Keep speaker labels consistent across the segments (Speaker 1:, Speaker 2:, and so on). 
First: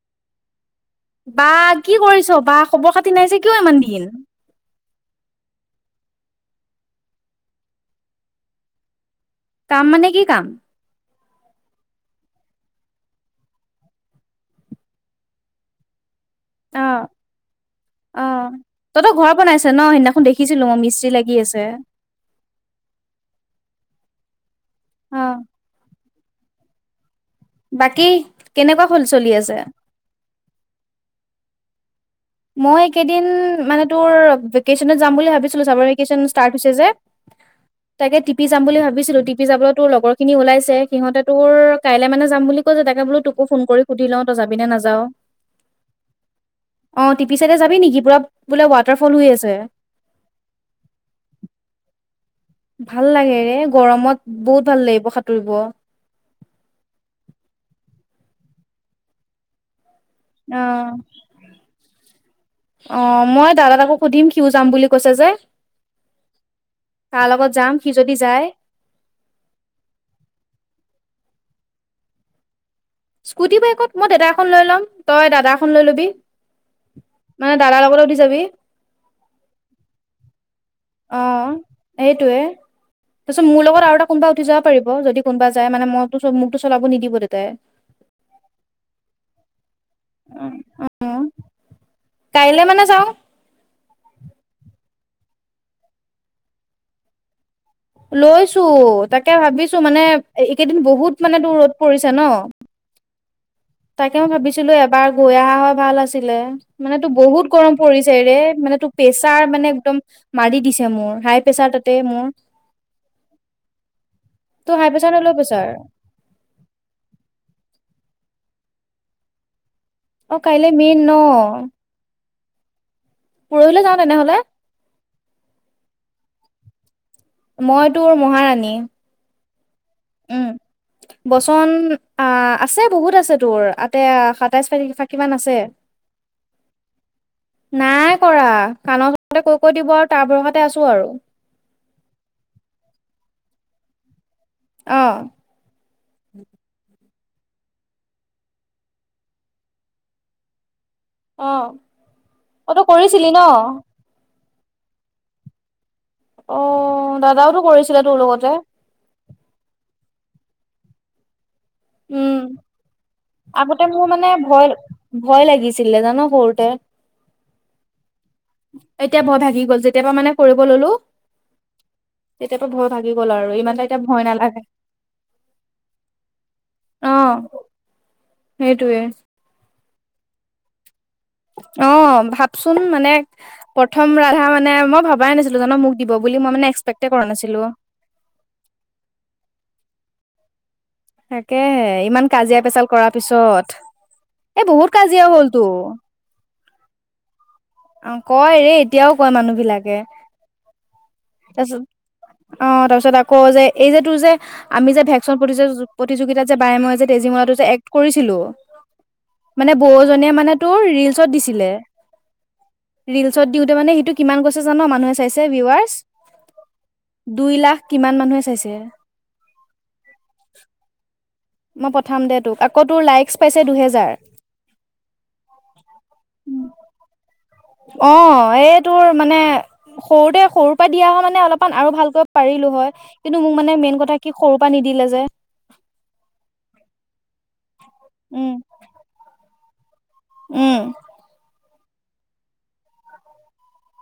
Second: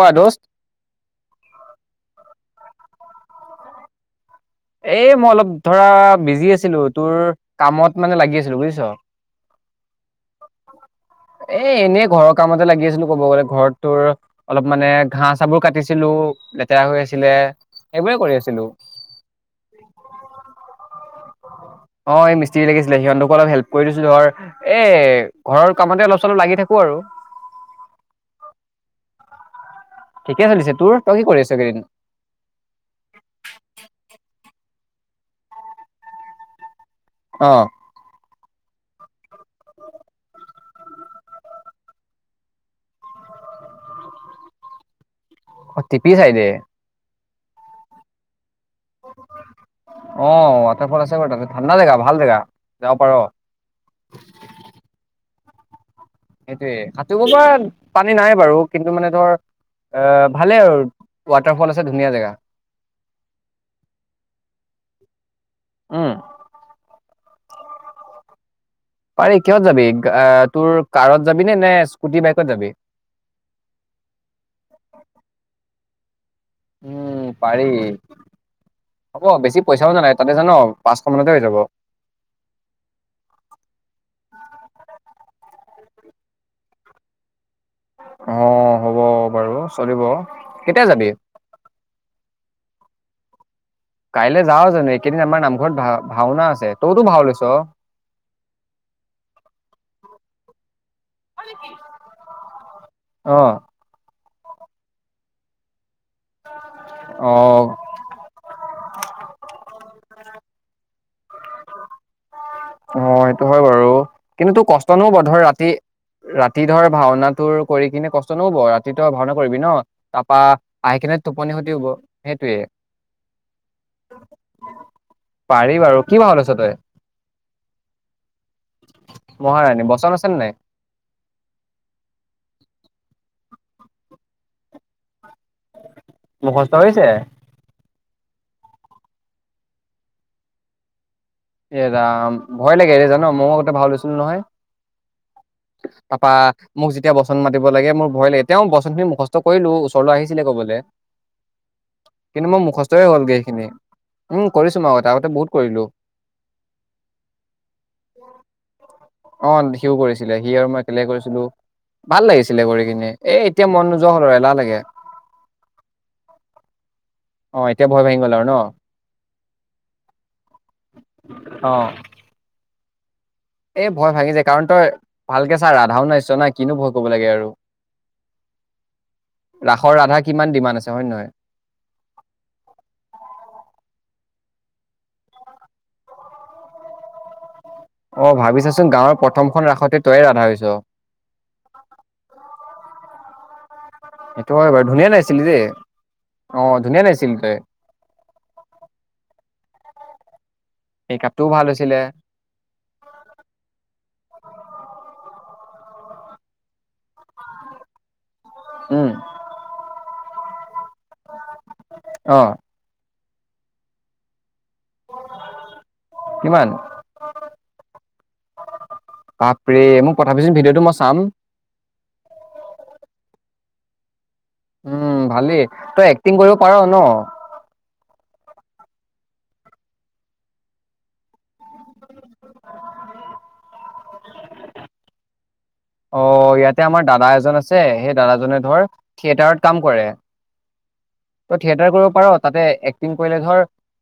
Speaker 1: কোৱা দুষ্ট
Speaker 2: বা কি কৰিছ বা খবৰ খাতি নাইছে কিয় ইমান দিন
Speaker 1: এ মই অলপ ধৰা বিজি আছিলো তোৰ কামত মানে লাগি আছিলো বুজিছ
Speaker 2: কাম মানে কি কাম
Speaker 1: এ এনেই ঘৰৰ কামতে লাগি আছিলো ক'ব গ'লে ঘৰত তোৰ অলপ মানে ঘাঁ চাবোৰ কাটিছিলো।
Speaker 2: অ
Speaker 1: লেতেৰা হৈ আছিলে সেইবোৰে
Speaker 2: অ
Speaker 1: কৰি আছিলো
Speaker 2: তহঁতৰ ঘৰ বনাইছে ন সেইদিনাখন দেখিছিলো মই মিস্ত্ৰী লাগি আছে
Speaker 1: অ মিস্ত্ৰী লাগিছিলে সিহঁতকো অলপ হেল্প কৰি দিছিলো ধৰ এ
Speaker 2: অ
Speaker 1: ঘৰৰ কামতে অলপ চলপ লাগি থাকো। আৰু
Speaker 2: বাকী কেনেকোৱা হ'ল চলি আছে।
Speaker 1: ঠিকে চলিছে তোৰ তই কি কৰি আছ কেইদিন
Speaker 2: ভেকচন যাম বুলি ভাবিছিলো চাবৰ ভেকেশচন ষ্টাৰ্ট হৈছে যে
Speaker 1: অ
Speaker 2: তাকে টিপি যাম বুলি ভাবিছিলো টিপি যাবলৈ তোৰ লগৰখিনি ওলাইছে সিহঁতে তোৰ কাইলৈ মানে যাম বুলি কৈছে তাকে বোলো তোক তোক ফোন কৰি সুধি লওঁ তই যাবি নে নাযাও
Speaker 1: অ তিপি চাই দে
Speaker 2: অ টিপি চাইডে যাবি নেকি? বোলে ৱাটাৰফল হৈ আছে
Speaker 1: অ ৱাটাৰফল আছে ব ঠাণ্ডা জেগা ভাল জেগা যাব
Speaker 2: ভাল
Speaker 1: পাৰ
Speaker 2: লাগে ৰে গৰমত বহুত ভাল লাগিব সাঁতুৰিব
Speaker 1: সেইটোয়ে সাতুৰি পৰা পানী নাই বাৰু কিন্তু মানে ধৰ আহ ভালেই আৰু
Speaker 2: অ',
Speaker 1: ৱাটাৰফল আছে ধুনীয়া জেগা
Speaker 2: অ মই দাদা তাকো সুধিম সিও যাম বুলি কৈছে যে
Speaker 1: উম
Speaker 2: তাৰ লগত যাম সি যদি যায়।
Speaker 1: পাৰি কিহত যাবি আহ তোৰ কাৰত যাবি নে স্কুটি বাইকত যাবি?
Speaker 2: স্কুটি বাইকত মই দাদা এখন লৈ ল'ম তই দাদা এখন লৈ ল'বি
Speaker 1: উম
Speaker 2: মানে
Speaker 1: পাৰি
Speaker 2: দাদাৰ লগত উঠি যাবি
Speaker 1: হ'ব বেছি পইচাও নালাগে তাতে জান পাঁচশ
Speaker 2: অ
Speaker 1: মানতে হৈ যাব
Speaker 2: সেইটোয়ে, তাৰপিছত মোৰ লগত আৰু এটা কোনোবা উঠি যাব পাৰিব যদি কোনোবা যায় মানে মইতো মোকতটো চলাব নিদিব দেউতাই
Speaker 1: আহ হ'ব বাৰু চলিব, কেতিয়া যাবি?
Speaker 2: কাইলৈ মানে যাওঁ।
Speaker 1: কাইলৈ যাও জানো এইকেইদিন আমাৰ নামঘৰত ভা ভাওনা আছে তইতো ভাও লৈছ।
Speaker 2: লৈছো তাকে ভাবিছো মানে এইকেইদিন বহুত মানে দূৰত পৰিছে ন।
Speaker 1: অ
Speaker 2: তাকে মই ভাবিছিলো এবাৰ গৈ অহা হয় ভাল আছিলে। মানে তোৰ
Speaker 1: অ
Speaker 2: বহুত গৰম
Speaker 1: অ
Speaker 2: পৰিছে ৰে মানে তোৰ প্ৰেছাৰ মানে একদম মাৰি দিছে মোৰ হাই প্ৰেছাৰ তাতেই মোৰ
Speaker 1: অ সেইটো হয় বাৰু, কিন্তু
Speaker 2: ত' হাই
Speaker 1: কষ্টনো
Speaker 2: প্ৰেছাৰ নে ল'
Speaker 1: বধৰ
Speaker 2: প্ৰেছাৰ
Speaker 1: ৰাতি ৰাতি ধৰ ভাওনা তোৰ কৰি কিনে কষ্ট নহব ৰাতি ত ভাওনা কৰিবি ন?
Speaker 2: অ
Speaker 1: তাৰপা
Speaker 2: কাইলে
Speaker 1: খাই
Speaker 2: মেইন ন
Speaker 1: কিনে টোপনি খতিও হব সেইটোয়ে
Speaker 2: পৰহিলে যাওঁ তেনেহলে
Speaker 1: পাৰি বাৰু কি ভাউ লৈছ তই!
Speaker 2: মই তোৰ মহাৰাণী।
Speaker 1: মহাৰাণী বচন আছে নে
Speaker 2: উম,
Speaker 1: নাই?
Speaker 2: বচন আহ আছে বহুত আছে তোৰ এতিয়া সাতাইশ তাৰিখ কিমান আছে,
Speaker 1: মুখস্থ হৈছে?
Speaker 2: নাই কৰা কাণৰ ওচৰতে কৈ কৈ দিব আৰু তাৰ ভৰষাতে আছো আৰু।
Speaker 1: এ ৰাম ভয় লাগে এ জান মইও আগতে ভাউ হৈছিলো নহয়।
Speaker 2: অ
Speaker 1: তাপা মোক তেতিয়া বচন মাতি লাগে মোৰ ভয় লাগে, তেওঁ বচনখিনি মুখস্থ কৰিলো ওচৰলৈ আহিছিলে ক'বলে।
Speaker 2: অ
Speaker 1: কিন্তু মই
Speaker 2: অ তই
Speaker 1: মুখস্থই
Speaker 2: কৰিছিলি
Speaker 1: হ'লগৈ
Speaker 2: ন
Speaker 1: এইখিনি। উম কৰিছো মই আগতে আগতে বহুত কৰিলো।
Speaker 2: অ দাদাওটো কৰিছিলে তোৰ লগতে।
Speaker 1: অ সিও কৰিছিলে, সি আৰু মই কেলে কৰিছিলো। ভাল
Speaker 2: উম,,
Speaker 1: লাগিছিলে কৰি কিনে এ এতিয়া মন
Speaker 2: আগতে
Speaker 1: নোযোৱা
Speaker 2: মোৰ
Speaker 1: হ'ল
Speaker 2: মানে
Speaker 1: আৰু এলাহ
Speaker 2: ভয়
Speaker 1: লাগে
Speaker 2: ভয় লাগিছিলে জান সৰুতে।
Speaker 1: অ এতিয়া ভয় ভাঙি গ'ল আৰু ন
Speaker 2: এতিয়া ভয় ভাগি গল, যেতিয় পৰা মানে কৰিব ললো।
Speaker 1: অঁ
Speaker 2: তেতিয়াৰ পৰা ভয় ভাগি গ'ল আৰু ইমানটা
Speaker 1: এ
Speaker 2: এতিয়া
Speaker 1: ভয় ভাগি যায়
Speaker 2: নালাগে
Speaker 1: কাৰণ তই ভালকে চা ৰাধাও নাইছ না কি? ভয় কৰিব
Speaker 2: অ
Speaker 1: লাগে আৰু,
Speaker 2: সেইটোয়ে
Speaker 1: ৰাসৰ ৰাধা কিমান ডিমাণ্ড আছে হয় নে নহয়?
Speaker 2: অ ভাবচোন মানে প্ৰথম ৰাধা মানে মই ভবাই নাছিলো জানো মোক দিব বুলি। বুলি মই মানে এক্সপেকটে কৰা নাছিলোঁ।
Speaker 1: অ ভাবিছাচোন গাঁৱৰ প্ৰথমখন ৰাসতে তয়ে ৰাধা হৈছ।
Speaker 2: তাকে ইমান কাজিয়া পেচাল কৰাৰ পিছত,
Speaker 1: সেইটো হয়
Speaker 2: এ
Speaker 1: বাৰু
Speaker 2: বহুত
Speaker 1: ধুনীয়া
Speaker 2: কাজিয়া
Speaker 1: নাচিলি দেই
Speaker 2: হ'লতো।
Speaker 1: অ ধুনীয়া নাগিছিল তাই
Speaker 2: অ কয় ৰে এতিয়াও কয় মানুহ বিলাকে।
Speaker 1: মেকআপটোও ভাল
Speaker 2: তাৰপিছত,
Speaker 1: হৈছিলে
Speaker 2: অ তাৰপিছত আকৌ যে এই যে তোৰ যে আমি যে ভেকচন প্ৰতিযোগিতাত যে বাই মই যে তেজীমলাটো যে এক্ট কৰিছিলো,,
Speaker 1: উম
Speaker 2: মানে বৌজনীয়ে মানে তোৰ ৰিলচত দিছিলে।
Speaker 1: অ
Speaker 2: ৰিলছত দিওঁতে মানে সেইটো কিমান গৈ ছে জান মানুহে চাইছে ভিৱাৰ্চ,
Speaker 1: কিমান
Speaker 2: দুই লাখ কিমান মানুহে চাইছে।
Speaker 1: বাপ ৰে মোক পথাবিচোন ভিডিঅ'টো মই চাম।
Speaker 2: মই পঠাম দে তোক, আকৌ তোৰ লাইক পাইছে দুহেজাৰ।
Speaker 1: উম ভালেই তই এক্টিং কৰিব পাৰ ন?
Speaker 2: অঁ এই তোৰ মানে সৰুতে সৰুৰ পৰা দিয়া হ মানে অলপমান আৰু ভালকৈ পাৰিলো হয়। কিন্তু মোক মানে মেইন কথা কি সৰুৰ পৰা নিদি - লে যে।
Speaker 1: অ ইয়াতে আমাৰ দাদা এজন আছে, সেই
Speaker 2: উম
Speaker 1: দাদাজনে ধৰ থিয়েটাৰত কাম কৰে।
Speaker 2: উম।
Speaker 1: তই থিয়েটাৰ কৰিব পাৰ তাতে এক্টিং কৰিলে ধৰ,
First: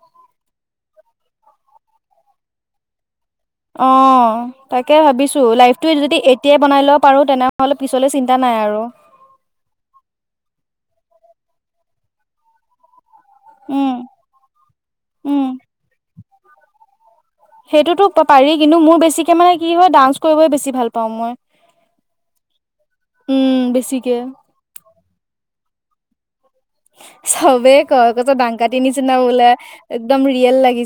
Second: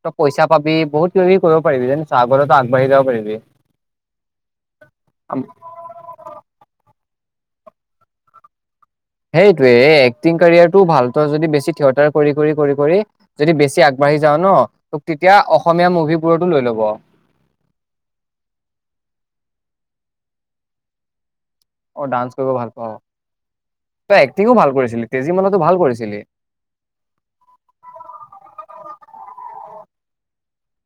Speaker 1: তই পইচা পাবি বহুত কিবি কৰিব পাৰিবি যে চাগৰৰত আগবাঢ়ি যাব পাৰিবি।
Speaker 2: অ তাকে ভাবিছো লাইফটো যদি এতিয়া- বনাই ল'ব পাৰোঁ তেনেহ'লে পিছলৈ চিন্তা নাই আৰু।
Speaker 1: সেইটোৱে এক্টিং কেৰিয়াৰটো ভাল যদি বেছি থিয়েটাৰ কৰি কৰি। যদি বেছি
Speaker 2: উম
Speaker 1: আগবাঢ়ি যাওঁ ন, তোক তেতিয়া
Speaker 2: উম
Speaker 1: অসমীয়া মুভিবোৰতো লৈ লব।
Speaker 2: সেইটোতো পাৰি। কিন্তু মোৰ বেছিকে মানে কি হয় ডান্স কৰিবই বেছি ভাল পাও মই।
Speaker 1: অ ডান্স কৰিব ভাল পাওঁ,
Speaker 2: উম বেছিকে
Speaker 1: তই এক্টিঙো ভাল কৰিছিলি তেজীমলাতো ভাল কৰিছিলি।
Speaker 2: চবেই কৈ কছ দাং কতি নিচিনা বোলে, একদম ৰিয়েল লাগে।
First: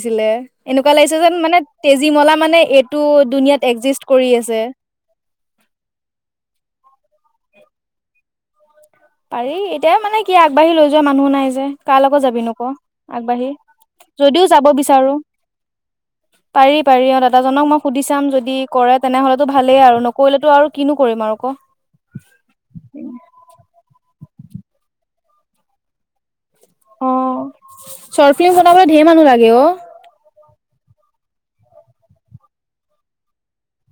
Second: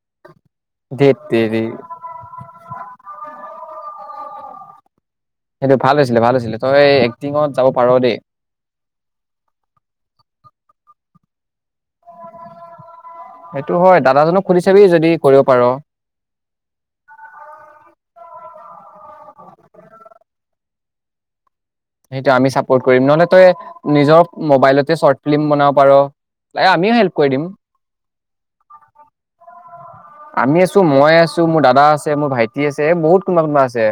Speaker 2: এনেকুৱা লাগি
Speaker 1: ধেত
Speaker 2: যেন মানে
Speaker 1: তেৰি
Speaker 2: তেজীমলা মানে এইটোন কৰি আছে।
Speaker 1: সেইটো ভাল হৈছিলে ভাল আছিলে। তই এক্টিঙত যাব পাৰ দেই।
Speaker 2: পাৰি এতিয় মানে কি আগবাঢ়ি লৈ যোৱা মানুহ নাই যে। কাৰ লগত যাবি নক আগবাঢ়ি,
Speaker 1: সেইটো হয় দাদাজনক
Speaker 2: যদিও
Speaker 1: সুধি
Speaker 2: যাব
Speaker 1: চাবি যদি
Speaker 2: বিচাৰো।
Speaker 1: কৰিব পাৰ
Speaker 2: পাৰি পাৰি অ দাদাজনক মোক সুধি চাম যদি কৰে তেনেহ'লেতো ভালেই আৰু নকৰিলেতো আৰু কিনো কৰিম আৰু কক।
Speaker 1: সেইটো আমি চাপৰ্ট কৰিম। নহলে তই নিজৰ মোবাইলতে চৰ্ট ফিল্ম বনাব পাৰ, লাগে আমিও
Speaker 2: অ
Speaker 1: হেল্প কৰি দিম
Speaker 2: শৰ্ট ফিল্ম বনাবলৈ ঢেৰ মানুহ লাগে অ।
Speaker 1: আমি আছো, মই আছো, মোৰ দাদা আছে, মোৰ ভাইটি আছে, বহুত কোনোবা কোনোবা আছে।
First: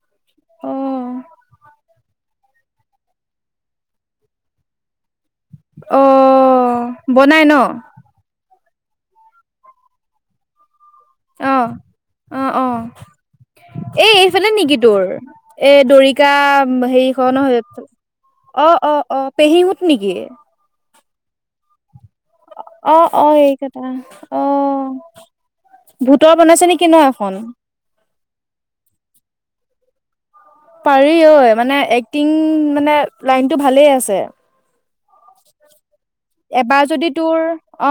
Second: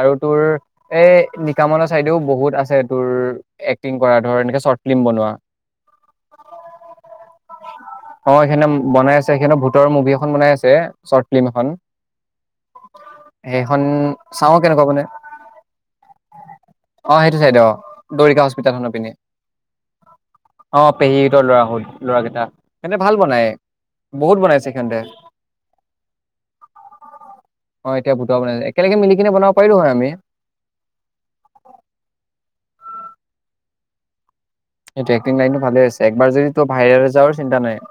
Speaker 1: আৰু তোৰ
Speaker 2: অ
Speaker 1: এই নিকামনৰ চাইদেও বহুত আছে তোৰ এক্টিং কৰা ধৰ এনেকে চৰ্ট ফিল্ম বনোৱা।
Speaker 2: অ বনাই ন?
Speaker 1: অ সেইখনে বনাই আছে সিহঁতে ভুতৰ মুভি এখন বনাই আছে। চৰ্ট ফিল্ম এখন
Speaker 2: অ' অ অহ।
Speaker 1: সেইখন
Speaker 2: এ এইফালে
Speaker 1: চাও
Speaker 2: নেকি
Speaker 1: কেনেকুৱা
Speaker 2: তোৰ?
Speaker 1: বনাই
Speaker 2: এ দৰিকা হেৰি‌
Speaker 1: অ
Speaker 2: খ
Speaker 1: সেইটো চাইড
Speaker 2: নহয়ো
Speaker 1: অ দৰিকা
Speaker 2: অ
Speaker 1: হস্পিতাল খনৰ
Speaker 2: অ
Speaker 1: পিনে
Speaker 2: অ পেহী সুত নেকি?
Speaker 1: অ' পেহীহতৰ ল'ৰা হত লৰাকেইটা,
Speaker 2: অ
Speaker 1: সিহতে ভাল
Speaker 2: অ
Speaker 1: বনাই
Speaker 2: এইকেইটা অ
Speaker 1: বহুত বনাইছে সিহঁতে।
Speaker 2: ভূতৰ বনাইছে নেকি ন এখন
Speaker 1: অ এতিয়া ভুত বনাইছে একেলগে মিলি কেনে বনাব পাৰিলোঁ হয় আমি।
Speaker 2: পাৰি অ এক্টিং মানে লাইনটো ভালেই আছে।
Speaker 1: সেইতো একটিং লাইনটো ভালে আছে। একবাৰ যদি তোৰ
Speaker 2: এবাৰ
Speaker 1: ভাইৰেল
Speaker 2: যদি
Speaker 1: হৈ যাৱাৰ
Speaker 2: তোৰ
Speaker 1: চিন্তা নাই
Speaker 2: অ,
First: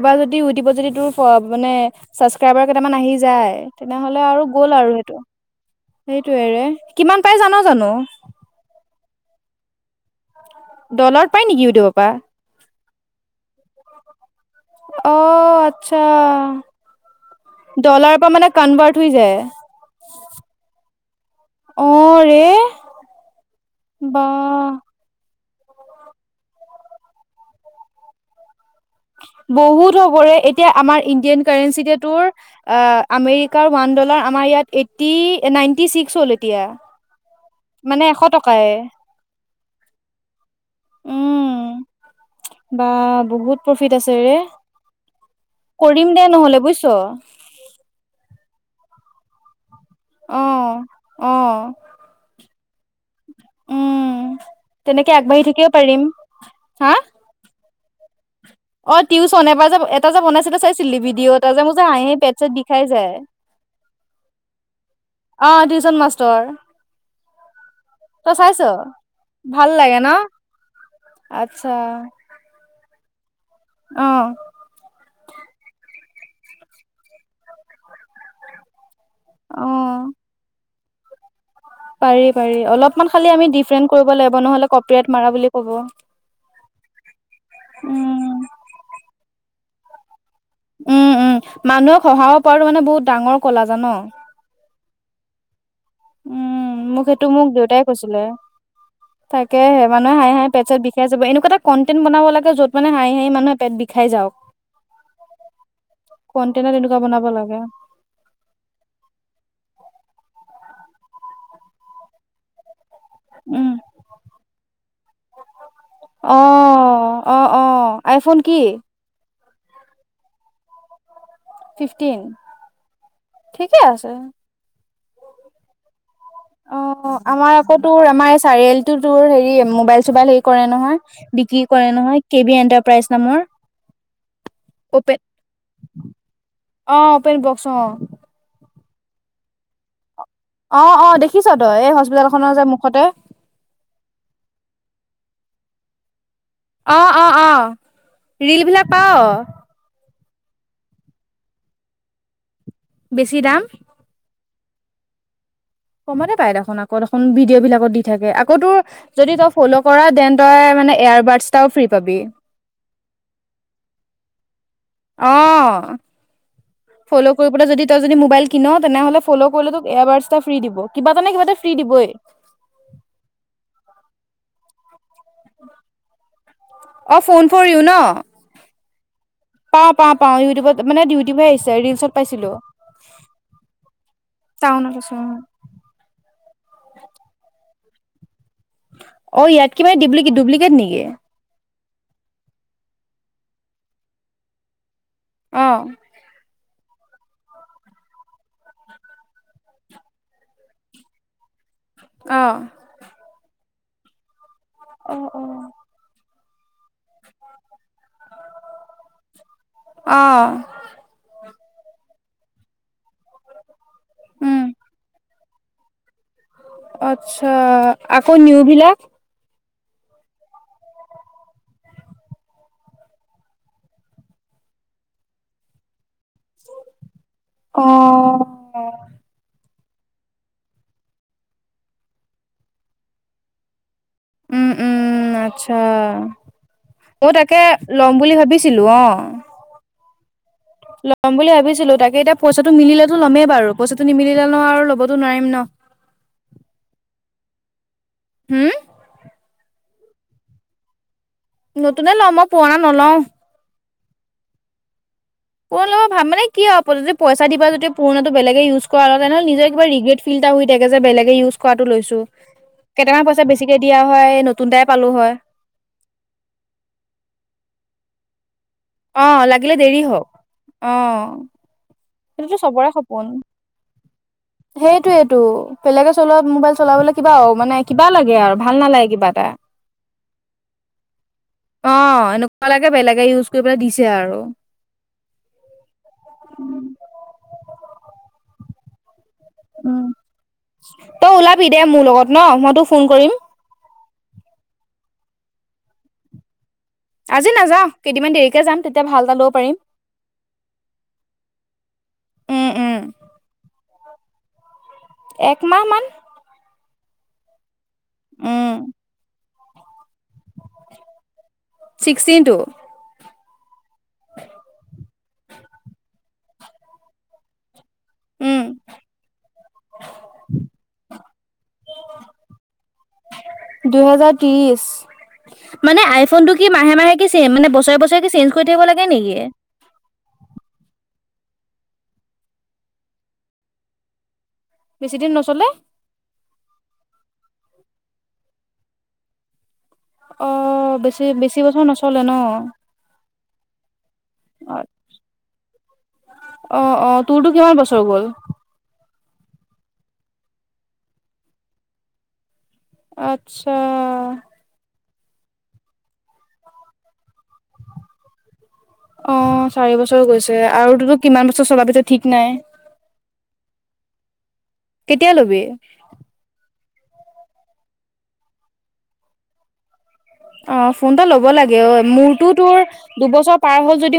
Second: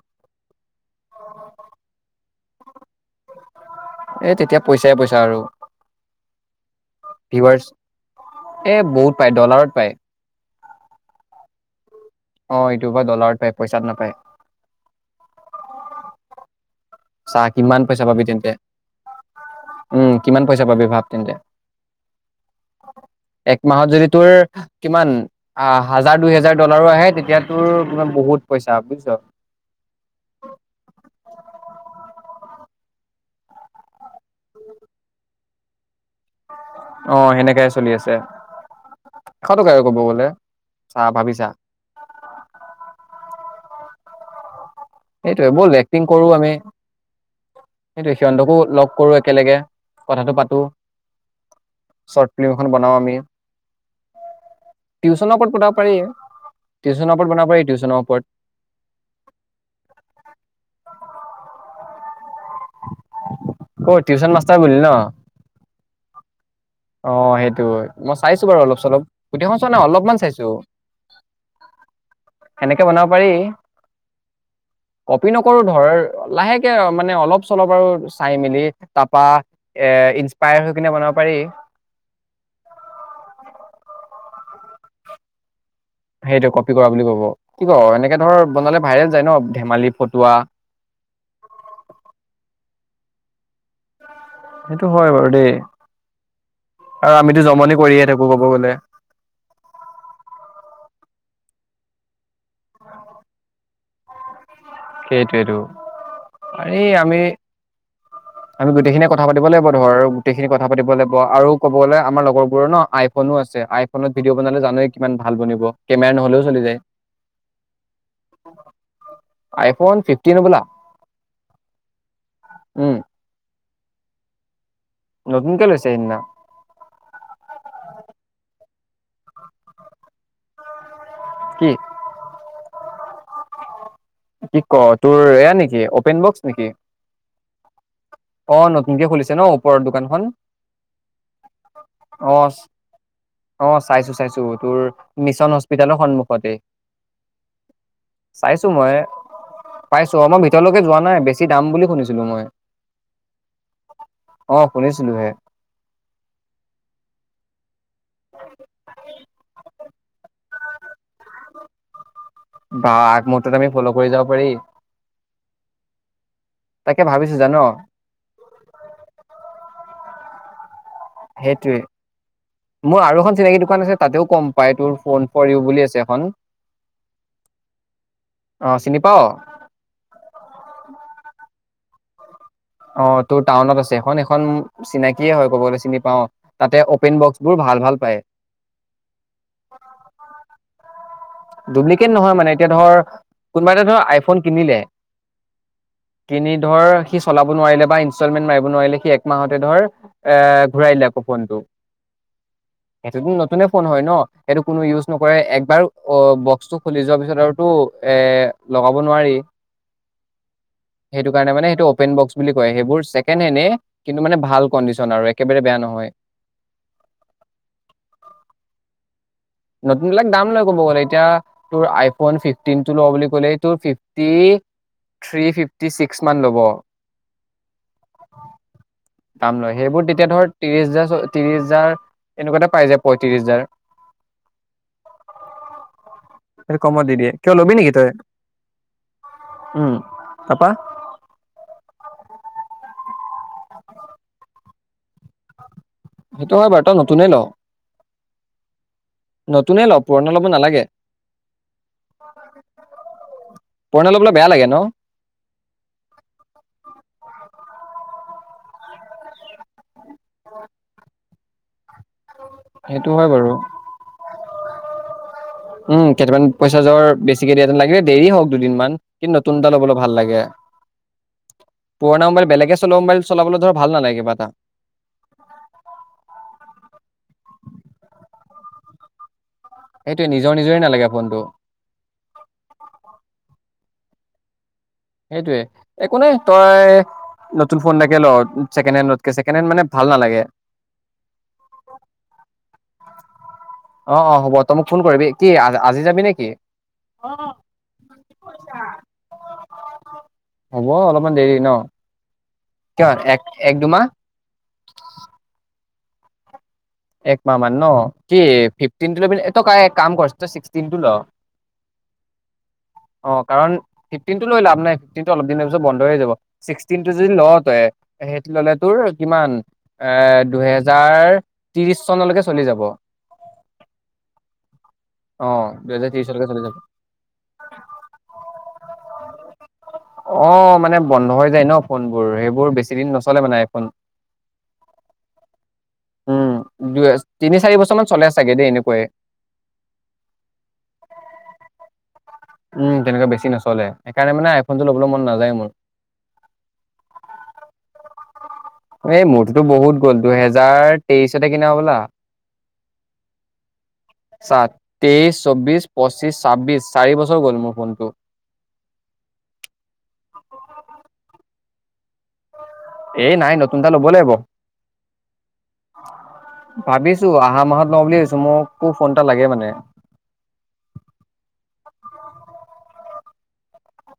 Speaker 2: এবাৰ যদি উইঢিবত যদি তোৰ ফ মানে চাচ ক্ৰাইবাৰ কেইটামান আহি যায়, তেনেহ'লে
Speaker 1: এই
Speaker 2: আৰু
Speaker 1: তেতিয়া
Speaker 2: গ'ল আৰু
Speaker 1: পইচাই পইচা
Speaker 2: সেইটো। সেইটোৱে ৰে কিমান পাই জান
Speaker 1: ভিউৱাৰ্চ
Speaker 2: জানো?
Speaker 1: এ বহুত পায় ডলাৰত পায়।
Speaker 2: ডলাৰত পাই নেকি ইউটিউবৰ পৰা?
Speaker 1: অ এইটোৰ পা ডলাৰত পায় পইচাত নাপায়।
Speaker 2: অ আচ্ছা।
Speaker 1: চা কিমান পইচা
Speaker 2: ডলাৰৰ
Speaker 1: পাবি
Speaker 2: পৰা মানে
Speaker 1: তেন্তে
Speaker 2: কনভাৰ্ট হৈ যায়।
Speaker 1: উম, কিমান পইচা পাবি ভাৱ তেন্তে।
Speaker 2: অ' ৰে
Speaker 1: এক মাহত যদি
Speaker 2: বা
Speaker 1: তোৰ কিমান অ হাজাৰ দুই হাজাৰ ডলাৰো আহে তেতিয়াতো মানে বহুত পইচা। বুজিছ
Speaker 2: বহুত হ'বৰে। এতিয়া আমাৰ ইণ্ডিয়ান কাৰেঞ্চি এতিয়া তোৰ অ আমেৰিকাৰ ওৱান ডলাৰ আমাৰ ইয়াত এইতটি নাইনটি ছিক্স হ'ল এতিয়া।
Speaker 1: অ' সেনেকাই চলি
Speaker 2: মানে
Speaker 1: আছে।
Speaker 2: এশ টকাই
Speaker 1: এশ টকাই আৰু কব গলে। চা ভাবিছা।
Speaker 2: উম বা বহুত প্ৰফিট আছে ৰে।
Speaker 1: সেইটোৱে, বল এক্টিং
Speaker 2: কৰিম দে
Speaker 1: কৰো আমি
Speaker 2: নহ'লে বুজিছ
Speaker 1: সেইটোৱে সিহঁতকো লগ কৰো একেলগে। কথাটো পাতো
Speaker 2: অ' অ'
Speaker 1: চৰ্ট ফিল্ম এখন বনাও আমি।
Speaker 2: উম। তেনেকে
Speaker 1: টিউচনৰ
Speaker 2: আগবাঢ়ি
Speaker 1: ওপৰত
Speaker 2: থাকিব
Speaker 1: বনাব পাৰি,
Speaker 2: পাৰিম হা
Speaker 1: টিউচনৰ ওপৰত বনাব পাৰি টিউচ জনৰ ওপৰত
Speaker 2: অ টিউচন এবাৰ যে এটা যে বনাইছিলে চাইছিলি ভিডিঅ' এটা যে মোৰ যে হাঁহি হাঁহি পেত ছেত বিষাই যায়,
Speaker 1: অ টিউচন মাষ্টাৰ বুলি ন
Speaker 2: অ'' টিউচন মাষ্টৰ।
Speaker 1: অ' সেইটো হয়। মই
Speaker 2: তই
Speaker 1: চাইছো
Speaker 2: চাইছ
Speaker 1: বাৰু অলপ চলপ। গোটেইখন
Speaker 2: ভাল
Speaker 1: চোৱা নাই
Speaker 2: লাগে ন
Speaker 1: অলপমান চাইছো।
Speaker 2: আচ্ছা
Speaker 1: সেনেকে বনাব পাৰি।
Speaker 2: অহ।
Speaker 1: কপি নকৰো ধৰ লাহেকে মানে অলপ চলপ আৰু চাই মেলি তা পা এ
Speaker 2: অ',
Speaker 1: ইনস্পায়াৰ হৈ কিনে বনাব পাৰি।
Speaker 2: পাৰি পাৰি অলপমান খালি আমি ডিফাৰেণ্ট কৰিব লাগিব নহ'লে কপিৰাইট মাৰা বুলি ক'ব।
Speaker 1: সেইটো কপি কৰা বুলি কব, কি ক এনেকে
Speaker 2: উম,
Speaker 1: ধৰ বনালে ভাইৰেল যায় ন ধেমালি ফটুৱা
Speaker 2: উম উম, মানুহক হঁহাব পৰাটো মানে বহুত ডাঙৰ কলা জান?
Speaker 1: সেইটো হয় বাৰু দেই।
Speaker 2: উম, মোক
Speaker 1: আৰু
Speaker 2: সেইটো
Speaker 1: আমিতো
Speaker 2: মোক
Speaker 1: জমনি
Speaker 2: দেউতাই
Speaker 1: কৰিয়ে
Speaker 2: কৈছিলে।
Speaker 1: থাকো ক'ব গ'লে
Speaker 2: তাকেহে মানুহে হাঁহি হাঁহি পেত চেত বিষ খাই যাব একুৱা এটা কণ্টেট বনাব লাগ যত মানে হাঁহি হাঁহি মানুহে পেত বিষাই যাওক।
Speaker 1: সেইটোৱেটো।
Speaker 2: কন্টেন্টত
Speaker 1: আৰে
Speaker 2: এনেকুৱা
Speaker 1: আমি
Speaker 2: বনাব লাগে
Speaker 1: আমি গোটেইখিনিয়ে কথা পাতিব লাগিব ধৰ আৰু গোটেইখিনি কথ কথা পাতি লাগিব আৰু ক'ব গলে আমাৰ লগৰবোৰৰ ন আই ফোনো আছে
Speaker 2: উম,
Speaker 1: আইফোনত ভিডিঅ' বনালে জানোৱেই কিমান ভাল বনিব কেমেৰা নহলেও চলি যায়।
Speaker 2: অ', অ', অ', আইফোন কি?
Speaker 1: আইফোন ফিফটিন হবলা?
Speaker 2: ফিফটিন?
Speaker 1: উম
Speaker 2: ঠিকে আছে৷
Speaker 1: নতুন কে লৈছে সেইদিনা৷
Speaker 2: অ আমাৰ আকৌ তোৰ আমাৰ এই চাৰিআলিটো তোৰ হেৰি মোবাইল চোবাইল হেৰি কৰে নহয় বিক্ৰী
Speaker 1: কি
Speaker 2: কৰে নহয় কে বি এন্টাৰপ্ৰাইজ নামৰ
Speaker 1: কি ক
Speaker 2: অপেন
Speaker 1: তোৰ এয়া নেকি অপেন বক্স নেকি
Speaker 2: অ অপেন বক্স অ
Speaker 1: অ নতু এনকে খুলিছে ন ওপৰৰ দোকানখন?
Speaker 2: অ-অ দেখিছ তই এই হস্পিতেল
Speaker 1: অ
Speaker 2: খনৰ যে মুখতে?
Speaker 1: অ চাইছো-চাইছো তোৰ মিছন হস্পিতেলৰ সন্মুখ
Speaker 2: অ-অ-অ
Speaker 1: চাইছো
Speaker 2: ৰীল
Speaker 1: মই
Speaker 2: বিলাক পাৱ?
Speaker 1: পাইছো মই ভিতৰলৈকে যোৱা নাই বেছি দাম বুলি শুনিছিলো মই৷
Speaker 2: বেছি দাম
Speaker 1: অ শুনিছিলো হে৷
Speaker 2: কমতে পাই দেখোন আকৌ দেখোন ভিডিঅ' বিলাকত দি থাকে আকৌ তোৰ যদি ত ফল পৰা দেন তই মানে এয়াৰবডছটাও ফ্ৰী পাবি৷
Speaker 1: বা আগম্তত [unintelligible] আমি ফল' কৰি যাব পাৰি৷
Speaker 2: অ
Speaker 1: তাকে
Speaker 2: ফল'
Speaker 1: ভাবিছো জান
Speaker 2: কৰিবলৈ যদি তই যদি মোবাইল কিন তেনেহ'লে ফল' কৰিলে তোক এয়াৰবাৰ্ছ এটা ফ্ৰী দিব৷ কিবা এটা নে কিবা এটা ফ্ৰী দিবই
Speaker 1: সেইটোৱে মোৰ আৰু এখন চিনাকি দোকান আছে তাতেও কম পাই তোৰ ফোন ফৰ ইউ বুলি আছে এখন৷
Speaker 2: অঁ ফোন ফৰ ইউ ন?
Speaker 1: অঁ চিনি পাৱ?
Speaker 2: পাওঁ-পাওঁ-পাওঁ ইউটিউবত মানে ইউটিউবহে আহিছে ৰিলচত পাইছিলো৷
Speaker 1: অ তোৰ টাউনত আছে এখন-এখন
Speaker 2: টাউনত আছে
Speaker 1: চিনাকীয়ে
Speaker 2: অ'।
Speaker 1: হয় কব চিনি পাওঁ তাতে অপেন বক্স বোৰ ভাল-ভাল
Speaker 2: অ ইয়াত কিবা ডপ্লিকেট ডুপ্লিকেট নেকি?
Speaker 1: ডুপ্লিকেট নহয় মানে এতিয়া ধৰ কোনোবা এটা ধৰ আইফোন কিনিলে
Speaker 2: অ
Speaker 1: ধৰ সি চলাব নোৱাৰিলে বা ইনষ্টলমেন্ট মাৰিব নোৱাৰিলে সি একমাহতে ধৰ এ ঘূৰাই দে আকৌ ফোনটো
Speaker 2: অ'।
Speaker 1: এইটোতো নতুনে ফোন হয় ন এইটো কোনো ইউজ
Speaker 2: অ',
Speaker 1: নকৰে
Speaker 2: অ'।
Speaker 1: একবাৰ অ বক্সটো খুলি যোৱা পিছত আৰু টো এ লগাব নোৱাৰি
Speaker 2: অ',
Speaker 1: সেইটো কাৰণে মানে অপেন বক্স বুলি কয় সেইবোৰ চেকেণ্ড হেণ্ড কিন্তু মানে ভাল
Speaker 2: উম।
Speaker 1: কণ্ডিচন আৰু একেবাৰে বেয়া নহয়।
Speaker 2: আচ্ছা আকৌ নিউ বিলাক।
Speaker 1: নতুন বিলাক দাম লয় ক'ব গ'লে এতিয়া তোৰ আইফোন ফিফটিন টো লওঁ বুলি কলে তোৰ ফিফটি। থ ফিফটি ছিক্স মান ল'ব ল।
Speaker 2: অ'।
Speaker 1: সেইবোৰ তেতিয়া ধৰ ত্ৰিশ হাজাৰ চ ত্ৰিশ হাজাৰ এনেকুৱাটা পাই যায় পয়ত্ৰিশ হাজাৰ৷
Speaker 2: উম-উম উম আচ্ছা
Speaker 1: সেইটো কমত দি
Speaker 2: মই
Speaker 1: দিয়ে কিয়
Speaker 2: তাকে
Speaker 1: ল'বি নেকি তই
Speaker 2: লম বুলি ভাবিছিলো অ
Speaker 1: তাপা?
Speaker 2: ল'ম বুলি ভাবিছিলো তাকে এতিয়া পইচাটো মিলেতো ল'মেই বাৰু পইচাটো নিমিলে ন আৰু ল'বতো নোৱাৰিম ন।
Speaker 1: সেইটো হয় বাৰ নতুনে ল
Speaker 2: হুম,
Speaker 1: নতুনে ল৷ পুৰণা ল'ব নালাগে৷
Speaker 2: নতুনে লম মই পুৰণা নলওঁ৷
Speaker 1: পুৰণা লবলে বেয়া লাগে ন।
Speaker 2: কোন লগৰ ভাব মানে কি আৰু আপ যদি পইচা দিবা যদি পুৰণ বেলেগে ইউজ কৰাৰ লগত তেনেহলে নিজৰ কিবা ৰি্ৰে ফিল এটা হৈ থাকে যে বেলেগ ইউজ কৰাটো লৈছো৷
Speaker 1: সেইটো
Speaker 2: কেইটামান
Speaker 1: হয়
Speaker 2: পইচা
Speaker 1: বাৰু
Speaker 2: বেছিকে দিয়া হয় নতুন এটাই পালো হয়৷
Speaker 1: উম কেইটামান পইচা য বেছিকে দিয়ে লাগিলে দেৰি হওক দুদিনমান কিন্তু
Speaker 2: অ'
Speaker 1: নতুন এটা
Speaker 2: লাগিলে
Speaker 1: লবলৈ
Speaker 2: দেৰি
Speaker 1: ভাল
Speaker 2: হওক
Speaker 1: লাগে।
Speaker 2: অ'
Speaker 1: পুৰণা মোবাইল বেলেগে চলোৱা মোবাইল চলাবলৈ ধৰ ভাল নালাগে কিবা এটা
Speaker 2: সেইটোয়েটো বেলেগে চলোৱা মোবাইল চলাবলে কিবা মানে কিবা লাগে আৰু! ভাল নালাগে কিবা এটা৷
Speaker 1: সেইটোৱে নিজৰ নিজৰে নালাগে ফোনটো
Speaker 2: অ এনেকুৱা লাগে বেলেগে ইউজ কৰি পেলাই দিছে আৰু
Speaker 1: সেইটোয়ে একো নাই তই নতুন ফোন এটাকে ল ছেকেণ্ড হেড নন।
Speaker 2: উম তই ওলাবি দে মোৰ লগত ন মইতো ফোন কৰিম।
Speaker 1: অ অ হ'ব তই মোক ফোন কৰিবি কি আজি যাবি নেকি?
Speaker 2: আজি নাযাও কেইদিন মান দেৰিকে যাম তেতিয়া ভাল এটা ল'ব পাৰিম।
Speaker 1: হ'ব অলপমান দেৰি ন
Speaker 2: উম, উম
Speaker 1: কিয় এক এক দুমাহ অ
Speaker 2: এক মাহ মান
Speaker 1: এক মাহ মান ন কি
Speaker 2: উম।
Speaker 1: ফিফটিনটো লবি। কাম কৰ ছিক্সটিন টো ল
Speaker 2: ছিক্সটিনটো
Speaker 1: অ কাৰণ ফিফটিন টো লৈ লাভ নাই ফিফটিনটো অলপ দিনৰ পিছত বন্ধ হৈ যাব ছিক্সটিন টো যদি লও তই। সেইটো
Speaker 2: উম।
Speaker 1: ললে তোৰ কিমান এ দুহেজাৰ ত্ৰিশ চনলৈকে চলি যাব।
Speaker 2: দুহেজাৰ ত্ৰিশ।
Speaker 1: অ
Speaker 2: মানে
Speaker 1: দুহেজাৰ
Speaker 2: আইফোন
Speaker 1: ত্ৰিশলৈকে
Speaker 2: টো
Speaker 1: চলি
Speaker 2: কি
Speaker 1: যাব
Speaker 2: মাহে মাহে কি চে মানে বছৰে বছৰে কি চেঞ্জ কৰি থাকিব লাগে নেকি?
Speaker 1: অ মানে বন্ধ হৈ যায় ন ফোনবোৰ সেইবোৰ বেছি দিন নচলে মানে আইফোন
Speaker 2: বেছিদিন নচলে।
Speaker 1: উম দুই তিনি চাৰি বছৰমানান চলে চাগে দেই এনেকুৱাইে
Speaker 2: অ বেছি বেছি বছৰ নচলে। ন।
Speaker 1: উম তেনেকুৱা বেছি নচলে সেই কাৰণে মানে আইফোনটো ল'বলৈ মন নাযায় মোৰ
Speaker 2: অ অ তোৰতো কিমান বছৰ গ'ল।
Speaker 1: এই মোৰতো বহুত গ'ল দুহেজাৰ তেইশতে কিনা ব'লা
Speaker 2: আচ্ছা
Speaker 1: চা তেইশ চৌবিশ পঁচিশ ছাব্বিশ চাৰি বছৰ গ'ল মোৰ ফোনটো
Speaker 2: অ চাৰি বছৰ গৈছে আৰু ততো কিমান বছৰ চলা পিছ ঠিক নাই।
Speaker 1: ফোন এটা ল'ব লাগিব।
Speaker 2: কেতিয়া ল'বি?
Speaker 1: ভাবিছো অহা মাহত লওঁ বুলি ভাবিছো, মোকো ফোন এটা লাগে মানে।
Speaker 2: অ ফোন এটা ল'ব লাগে অ মোৰটো তোৰ দুবছৰ পাৰ হল যদিও